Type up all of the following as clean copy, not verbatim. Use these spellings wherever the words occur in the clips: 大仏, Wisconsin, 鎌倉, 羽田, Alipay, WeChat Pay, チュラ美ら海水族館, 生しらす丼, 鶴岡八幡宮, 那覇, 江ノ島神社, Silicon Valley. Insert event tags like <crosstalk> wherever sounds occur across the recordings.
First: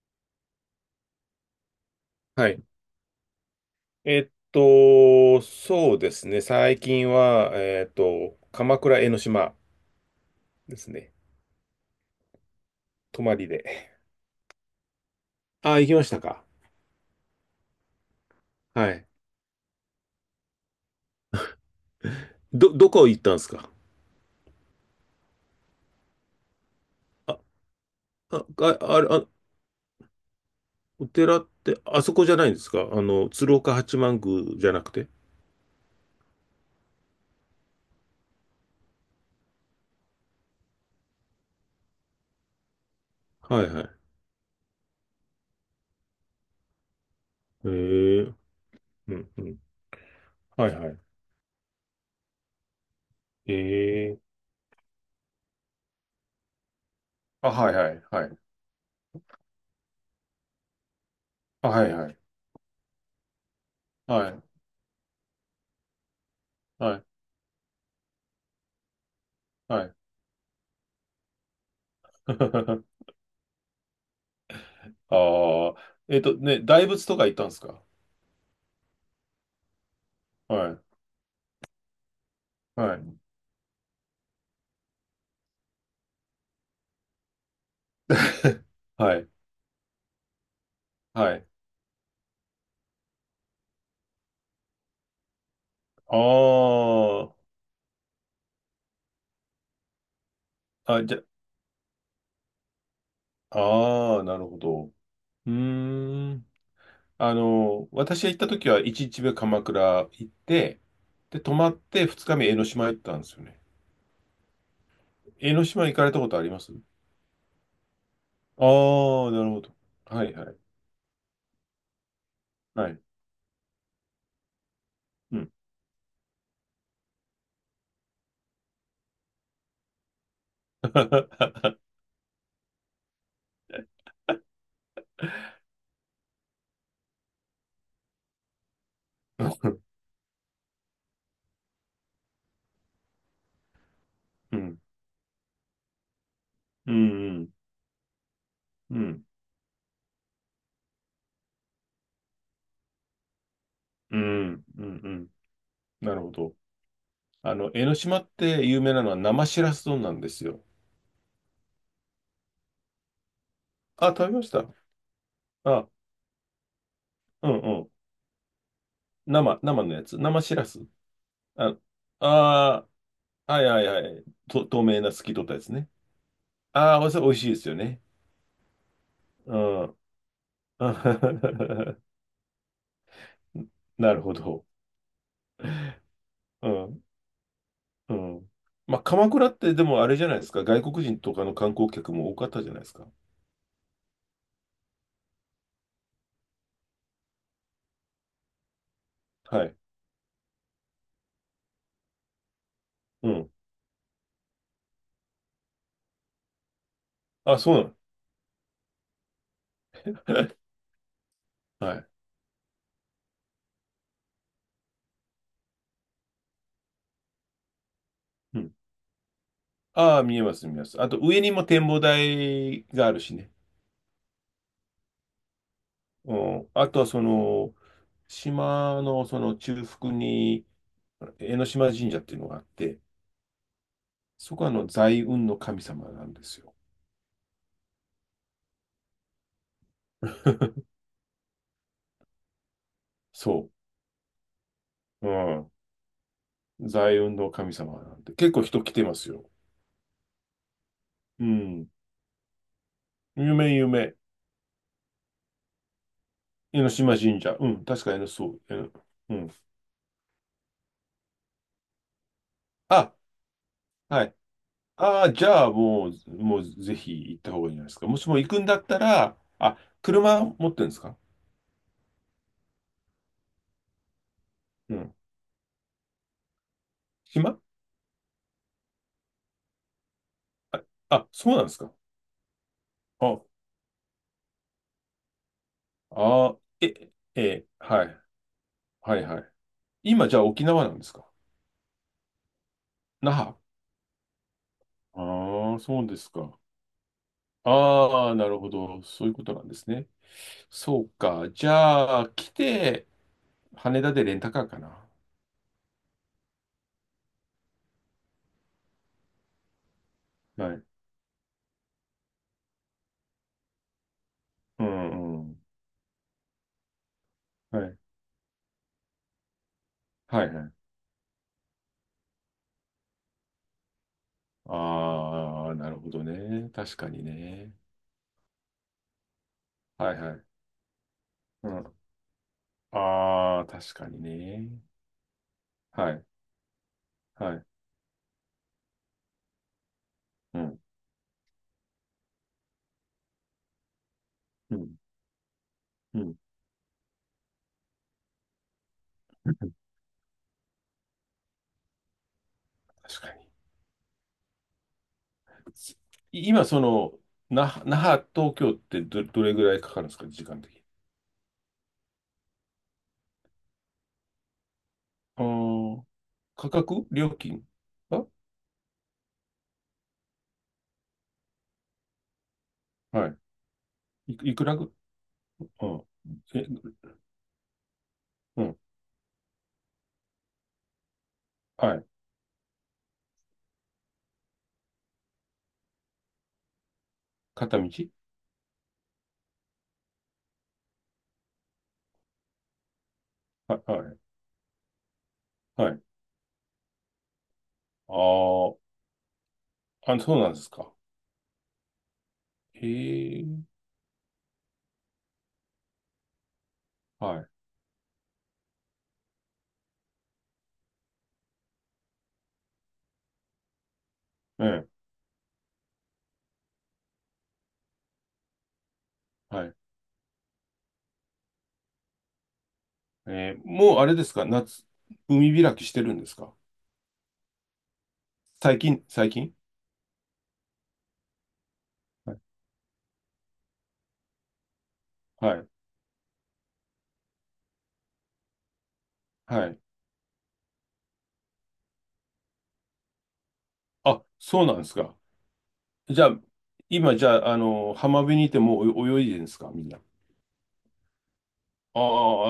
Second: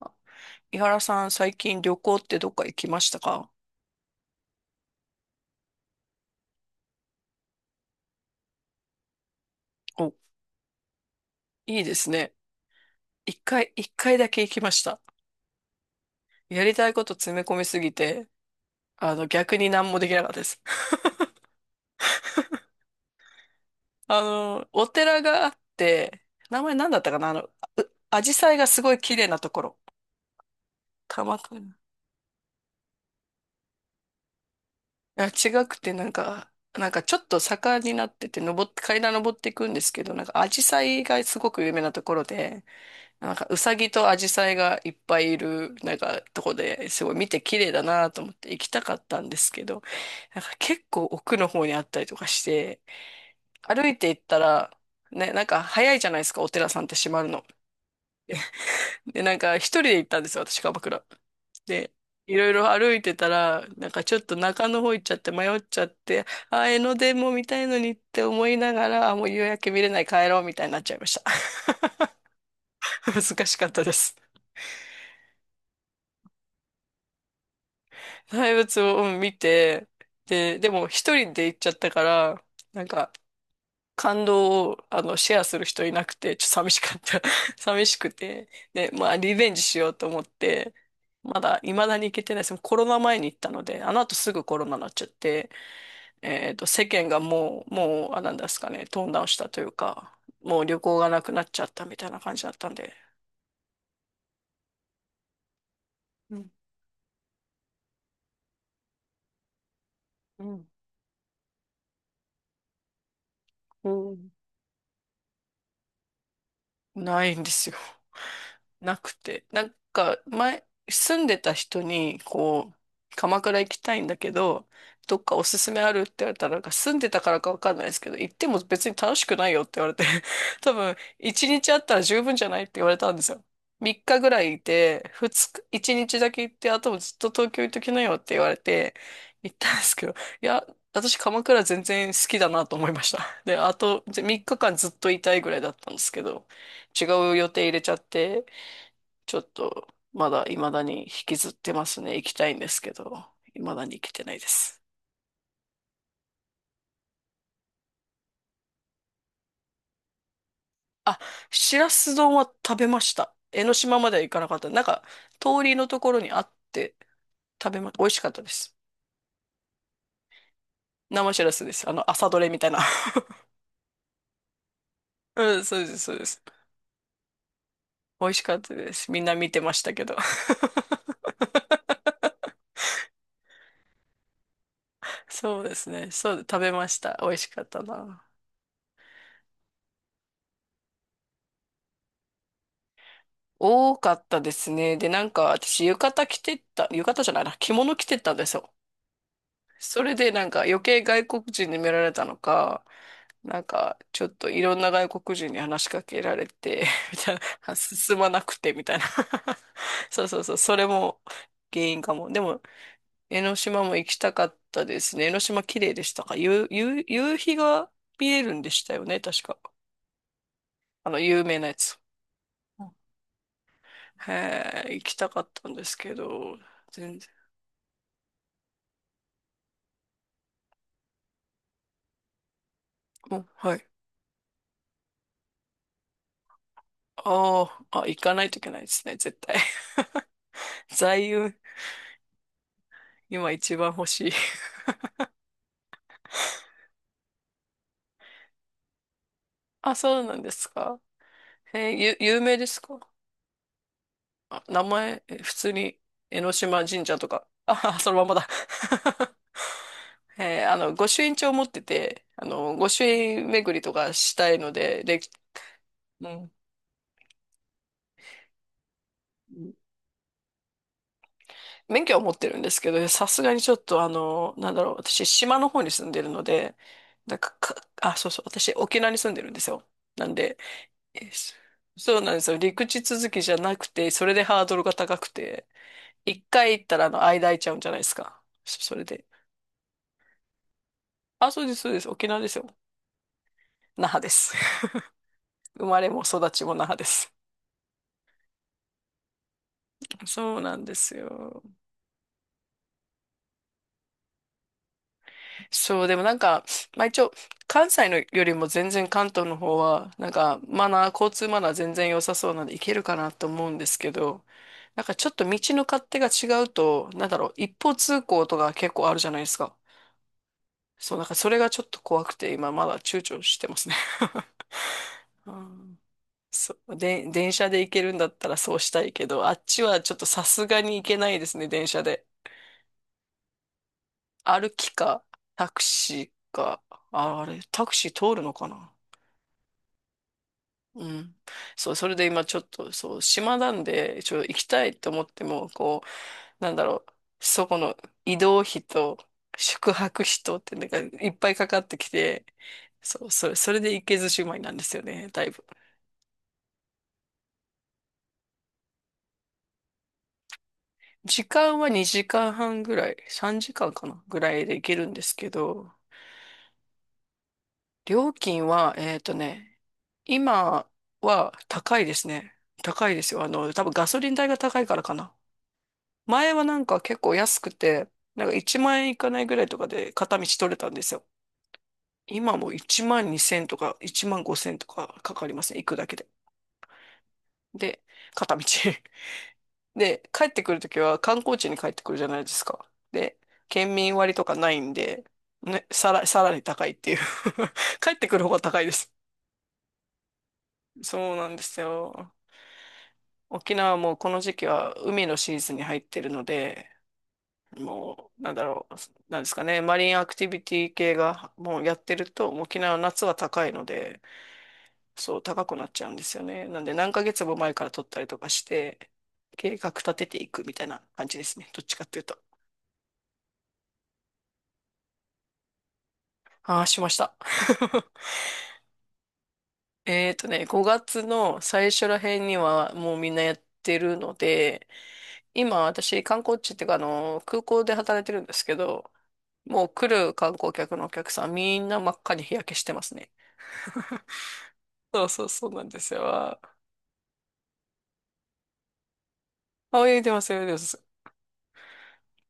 あ、井原さん、最近旅行ってはどっい。か行きましたか？そうですね。最近は、鎌倉江ノ島お、ですね。いいですね。泊ま一り回、一で。回だけ行きました。あ、行きましたか。やりたいこと詰め込みすぎて、はい。逆に何もできなかったです。<laughs> どこ行ったんですか？お寺があって、名前何だったかなあ、紫陽あ、花があ、すごいあれ、綺あ、麗なところ。お鎌寺っ倉。て、あそこじゃないんですか？あの、鶴岡八幡宮じゃなくて。あ、違くて、なんかちょっと坂になってて、登って、階段登っていくんですけど、なんかアジサイがすごく有名なところで、なんかウはいサはギい。とアジサイがいっぱいいる、なんかとこですごい見て綺へ麗だなと思っえ。て行きたかっうたんん、でうすん。けど、なんかはい結はい。構奥の方にあったりとかして、へ歩いてえ。行ったら、ね、なんか早いじゃないですか、お寺さんって閉まるの。あ、はいはいはい。で、なんか一人で行ったんですよ、私、鎌倉。あ、はで、いはい。いろいろ歩いてたら、なんかちょっはとい、中の方行っちゃって迷っちゃって、あー、江ノはい、電も見たいのにって思いながら、あ、もう夕焼けは見れい。ない帰ろうみたいになっちゃいました。<laughs> <laughs> 難しかったです。ああ。大仏とか行ったんですか？大仏を見て、はで、でい、も一人で行っちゃったから、なんはかい。感動をシェアする人いなくて、ちょっと寂しかった。<laughs> 寂しくて。で、まはあ、い。リベンジしようと思って、はまい。だ未だに行けてないです。コロナ前に行ったので、あの後すぐコロナになっちゃって、あ世間がもう、あ、なんですかね、トーンダウンしたというか、もう旅あ。行あ、がじゃ、なくなっちゃったみたいな感じだったんで。ああ、なるほど。うーうん。ん、私が行った時は1日目鎌倉行っうん、て、で、泊まって2日目江ノ島行ったんですよね。うん、江ノ島行かれたことあります？ないんですよ。ああなくー、なて。るほなど。んか、はい、はい。前、住んでた人に、こう、はい。鎌倉行きたいんだけど、どっかうおん。すすめあるって言われたら、なんか住んでたからかわかんないですけど、行っても別に楽しくないよって言われて、<laughs> 多分、一日あったら十分じゃないって言われたんですよ。3日ぐらいいて、2日、1日だけ行って、あともずっと東京行っときなよって言われて、行ったん <laughs> ですけど、いや、私鎌倉全然好きだなと思いました。で、あと3う日間ん。ずっといたいぐらいだったんですけど、う違う予ん。定入れちゃって、うん。うん。ちょっとまだ未だに引きずってますね。行きたいんですけど、未だに行けうてないでん。す。うんうん、なるほど。江ノ島って有名なのは生しらす丼なんですよ。あ、しらす丼は食べました。江ノ島あ、まで食は行べかまなしかった。た。なんか、通りのあ、ところにあってう食べん、ま、美味しかったです。生のやつ。生しらす。生しらすであ、す。あの、朝どれみたいな。あー、<laughs> はいはいはい。透明な透き通ったうやん、つそうでね。す、そうです。ああ、それ美味しいですよね。美味しかったです。みんな見てましうたん。けど。<laughs> <laughs> なるほど。そうですね。そう、食うべましん。た。美味しかったうな。ん。まあ、鎌倉ってでもあれじゃないですか。外国人とかの観光客も多かったじゃないですか。多かったですね。で、なんか私浴衣着てった、浴衣じゃないな、着物着てったんですよ。はい。それでなんか余計外国人に見られたのか、うん。なんかちょっといろんな外国人に話しかけられて、<laughs> みたいあ、そな、う進まなくてみたいな。<laughs> なそうそうの。そう、それも <laughs> 原は因い。かも。でも、江ノ島も行きたかったですね。江ノ島綺麗でしたか？夕日が見えるうんでん。したよね、確か。ああ、見えます、見えます。ああの、と、上有に名もなや展つ。望台があるしね。へえ、行きたかったんですけうど、ん。あとは、全そ然。の、島のその中腹に、江ノ島神社っていうのがあって、お、はい。そこはあの財運の神様なんですよ。ああ、あ、行かないといけないですね、絶対。<laughs> <laughs> 座右、今そ一番欲しい。<laughs> う。うん。財運の神様なんで。結構人来てますよ。あ、そうなんですか。うん。えーゆ、有名ですか？夢夢。あ、名前、え普通に、江ノ江島ノ神島社と神か。社。うん。あ、<laughs> 確そかのまにまそだ。う。う <laughs> ん。あの、御朱印帳持ってて、あの、御朱あ、印巡りとかはしい。たいので、で、ああ、じゃあもうう、ん。もうぜひ行った方がいいんじゃないですか？もしも行くんだったら、あ、車持ってるんですか？免許は持ってるんですけど、さすがにちょっとあの、なんだろう、うん。私、島の方に住んでるので、なんか、暇か、あ、そうそう、私、沖縄に住んでるんですよ。なんで、あ、あ、そそうなんですか。そうなんですよ。陸地続あ、きじゃなくて、それでハードルが高くて、一あ回行っー、たらあえ、の間空いえ、ちゃうんじゃないではすい。か。それはいで。はい。今じゃあ沖縄なんですか？あ、そうです、そうです。沖縄ですよ。那覇？那覇です。<laughs> ああ、生まそうれでもす育か。ちも那覇です。ああ、なるほど。そういうことなんですね。そうなんでそうすか。よ。じゃあ、来て、羽田でレンタカーかな。そう、でもなんか、まあ一応、関西のよりも全然関東の方は、なんかはい。マナー、交通マナー全然良さそうなんで行けるかなと思うんですけど、うなんかちょっんうと道ん。の勝手が違うと、なんだろう、一は方い。通行とか結構あるじゃないですか。はいはい。そう、だからそれがちょっと怖くて、今まだ躊躇してますね。<laughs> うああ、なるん、ほどね。そう、確かにで、電車ね。で行けるんだったらそうしたいけど、あっちはちはょいっとはさい。すがに行けないですね、う電ん。車で。ああ、確かに歩ね。きか、タクはい。シーか、あ、あはれ、い。タクシー通るのかな？うん。うん。そう、それで今ちょっと、そう、島なんで、ちょっと行きうたいん。と思っても、こうん。う、なんだろう、そこの移動費と宿 <laughs> 泊費とってなんかいっぱいかかってきて、確そう、かに。それで行けずじまいなんですよね、だいぶ。今、那覇、東京ってどれぐらいかかるんですか、時間的に。時間は2時間半ぐらい、3時間かんかな、ぐらいで行けるんですあけど、あ。価格料金は？料金は、えっとね、今は高いですね。高いではすよ。あの、多分ガソリい。ン代いがくら高いぐ、からかな。うん。前はえ、なんか結構安くて、なんかうん。1万円いかないぐらいとかで片道取れたんですよ。はい。今も1万2千とか1万5千とかかかりますね。行くだけで。片道？で、片道。<laughs> で、帰ってくるときは観光地に帰ってくるじゃないですか。で、はい、県は民い、割とかないんで、ね、はい。さらに高いっていう <laughs> 帰ってくる方が高いあです。あ、あ、そうなんですか。そうなんですよ。へえ、沖縄はもうこの時期は海のシーズンに入ってるので、はい。もう、なんだろう、なんですかね、マリンアクティビティ系がもうやってると、もう沖縄の夏は高いので、ええ、そう、高くなっちゃうんですよね。なんで、何ヶ月も前から取ったりとかして、はい。計画立てていくみたいな感じですね。どっちかっていうと。もうあれですか、夏、海開きしてるんですか？ああ、しました。<laughs> 最近。えーとね、5月の最初らはい、辺にはもうみんなやってるので、はい。今私観光地っていうかあの空港で働いてるんですけど、はい。もう来る観光客のお客さんみんな真っ赤に日焼けしてますね。あ、そうなんですか。そうそうそうなんですじゃよ。あ、あ、今、じゃあ、浜辺にいてもう泳いでるんですか、みんな。泳いでます、泳いでます。あー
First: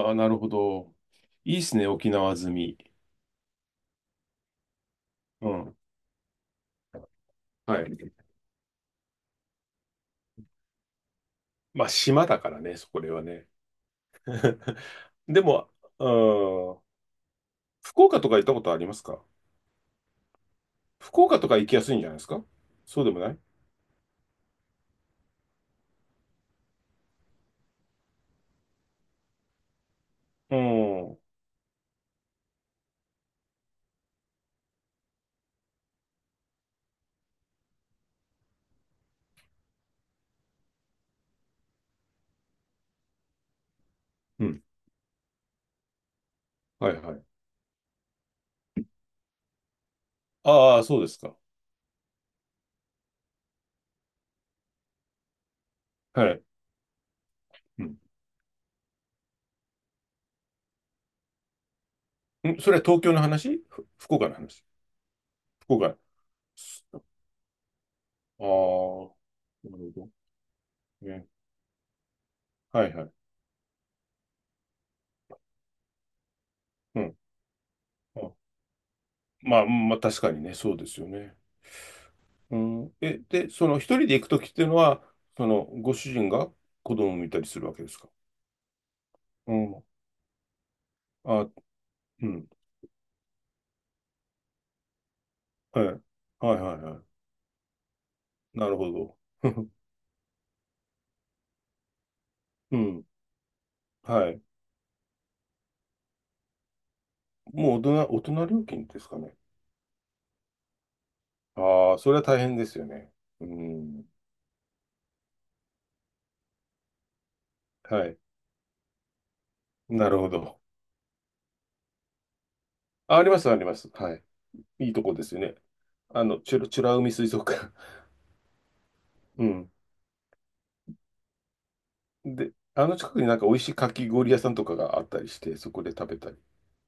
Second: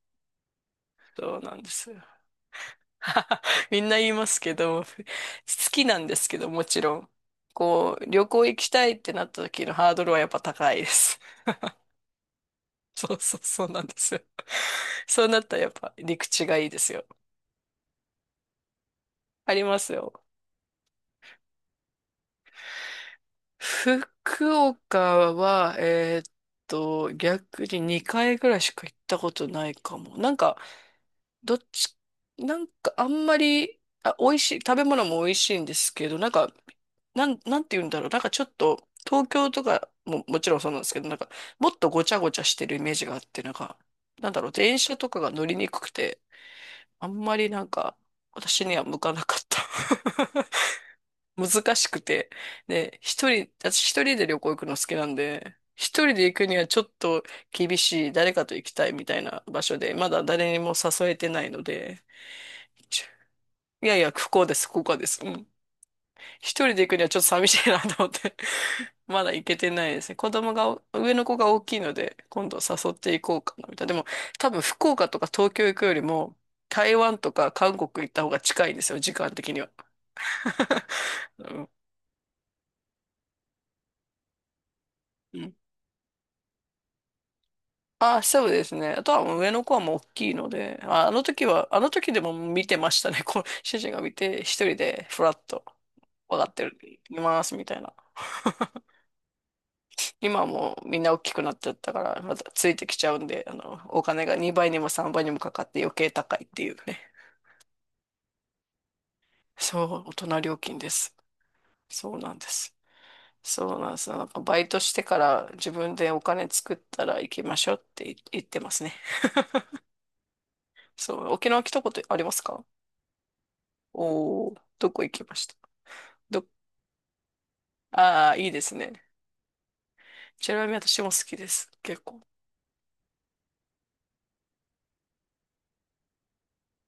あー、なるほど。そうないいんっですね、すよ。沖縄済み。<laughs> みんな言いますけど、好うん。きなんですけど、もちろん。はこう、い。旅行行きたいってなった時のハードルはやっぱ高いです。まあ、島だからね、そ <laughs> こでそうはそうね。そうなんですよ。<laughs> そうなでったらやも、っぱ陸地がいいうでん、すよ。福岡とか行ったことありますか？ありますよ。福岡とか行きやすいんじゃないですか？そうでもない？福岡は、逆に2回ぐらいしか行ったことないかも。なんうか、ん。どっち、なんかあんまり、あ、美味しい、食べ物も美味しいんですけど、なんか、なんて言うんだろう。なんかちょっと、東京とかももちろんそうなんですけど、なんか、もっとごちゃごちゃしてるイメージがあって、なんか、なんだうろう、ん。電車とかが乗りにくくて、はいあんはい。まりなんか、私には向かなかった。ああ、そうです <laughs> か。難しくて。で、私一人で旅行行くの好きなんで、一人では行い。くにはちょっと厳うん。しい、誰かと行きたいみたいな場所で、まだ誰にも誘えてないので、ん、それは東京の話、いやいや、福こ岡のこで話？す、ここです。うん。福岡。一人です行くにはちょっと寂しいなと思って あ <laughs> あ、まだ行けてななるいでほど。すね。子供が、上のね。子が大きいので、今度は誘っいはい。ていこうかな、みたいな。でも、多分福岡とか東京行くよりも、台うん。湾とか韓国行った方あ、が近いんですよ、時間的まにあ、は。まあ、確かにね、そうで <laughs> すよね。うん、うん。え、で、その一人で行くときっていうのは、うん、ご主人が子供を見たりするわけですか？あ、そうですね。あとはもう上うの子はん。もう大きいので、あ、あの時あ、は、あの時でうもん。見てましたね。こう、主人が見て、一人でフラッと、はい。分かっはいてはる、いはいます、みたいな。い。なるほど。<laughs> 今はもうみんな大きくなっちゃったから、またついうてきん。ちゃうんで、あの、お金はがい。2倍にも3倍にもかかって余計高いっていうね。もう大人料金ですかね。そう、大人料金です。ああ、そそれうはな大んで変です。すよね。うそうなんでん。す。なんかバイトしてから自分でお金作ったら行きましょうっはてい。言ってますね。なるほど。そう、沖縄来たことありますか？あ、あります、あります。はい。おー、いどいとこ行こできますよしね。た？あの、ど、チュラ美ら海水族館。ああ、いいですね。<laughs> うん。ちなみに私も好きです。結構。で、あの近くになんか美味しいかき氷屋さんとかがあったりして、そこで食べたり。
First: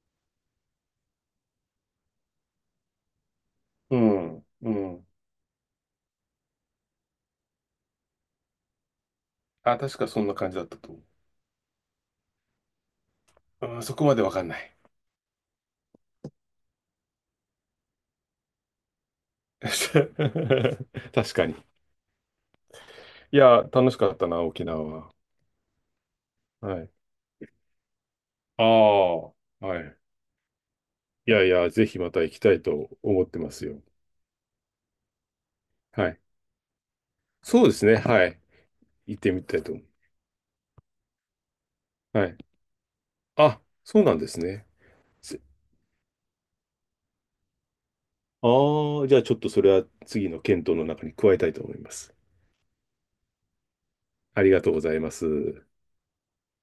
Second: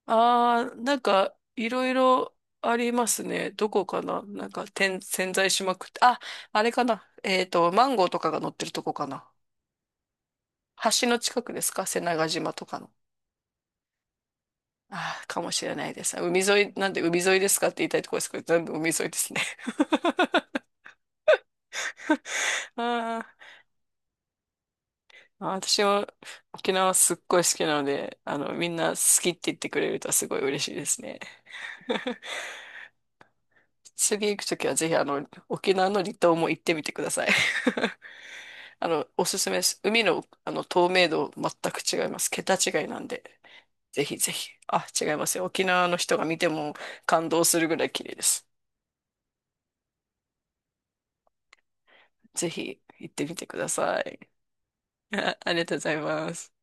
ああ、なんか、いろいろありますね。どこうかな？ん。なんか、う点、ん。潜在しまくって。あ、あれかな？えっと、マンゴーとかが乗ってるとこかな？あ、確かそんな感じだったと思橋の近くですか？瀬長島とかの。う。うん、そこまでわかんない。ああ、かもしれないです。海沿い、なんで海沿いですかって言いたいところですけど、全部海沿いですね。<laughs> <laughs> 確かに。あいーや、楽しかったな、沖縄は。あー、私も沖はい。縄すっごい好きなので、あの、あみあ、んな好きって言ってくはれるい。とすごい嬉しいですね。いやいや、ぜひま <laughs> た行きたいと思ってますよ。次行くときはぜひ、あの、沖縄のは離い。島も行ってみてください。そうですね。<laughs> はい。あの、行っおてすみすめたでいとす。思海の、あの透明度全く違いまう。はす。い。桁違いなんで。あ、そうぜなひんでぜすひ。ね。あ、違いますせよ。沖縄の人が見ても感動するぐらい綺麗です。ああ、じゃあちょっとそれは次の検討の中に加えたいと思います。ぜひ行ってみてください。ありがとうござい <laughs> まありす。がとうございます。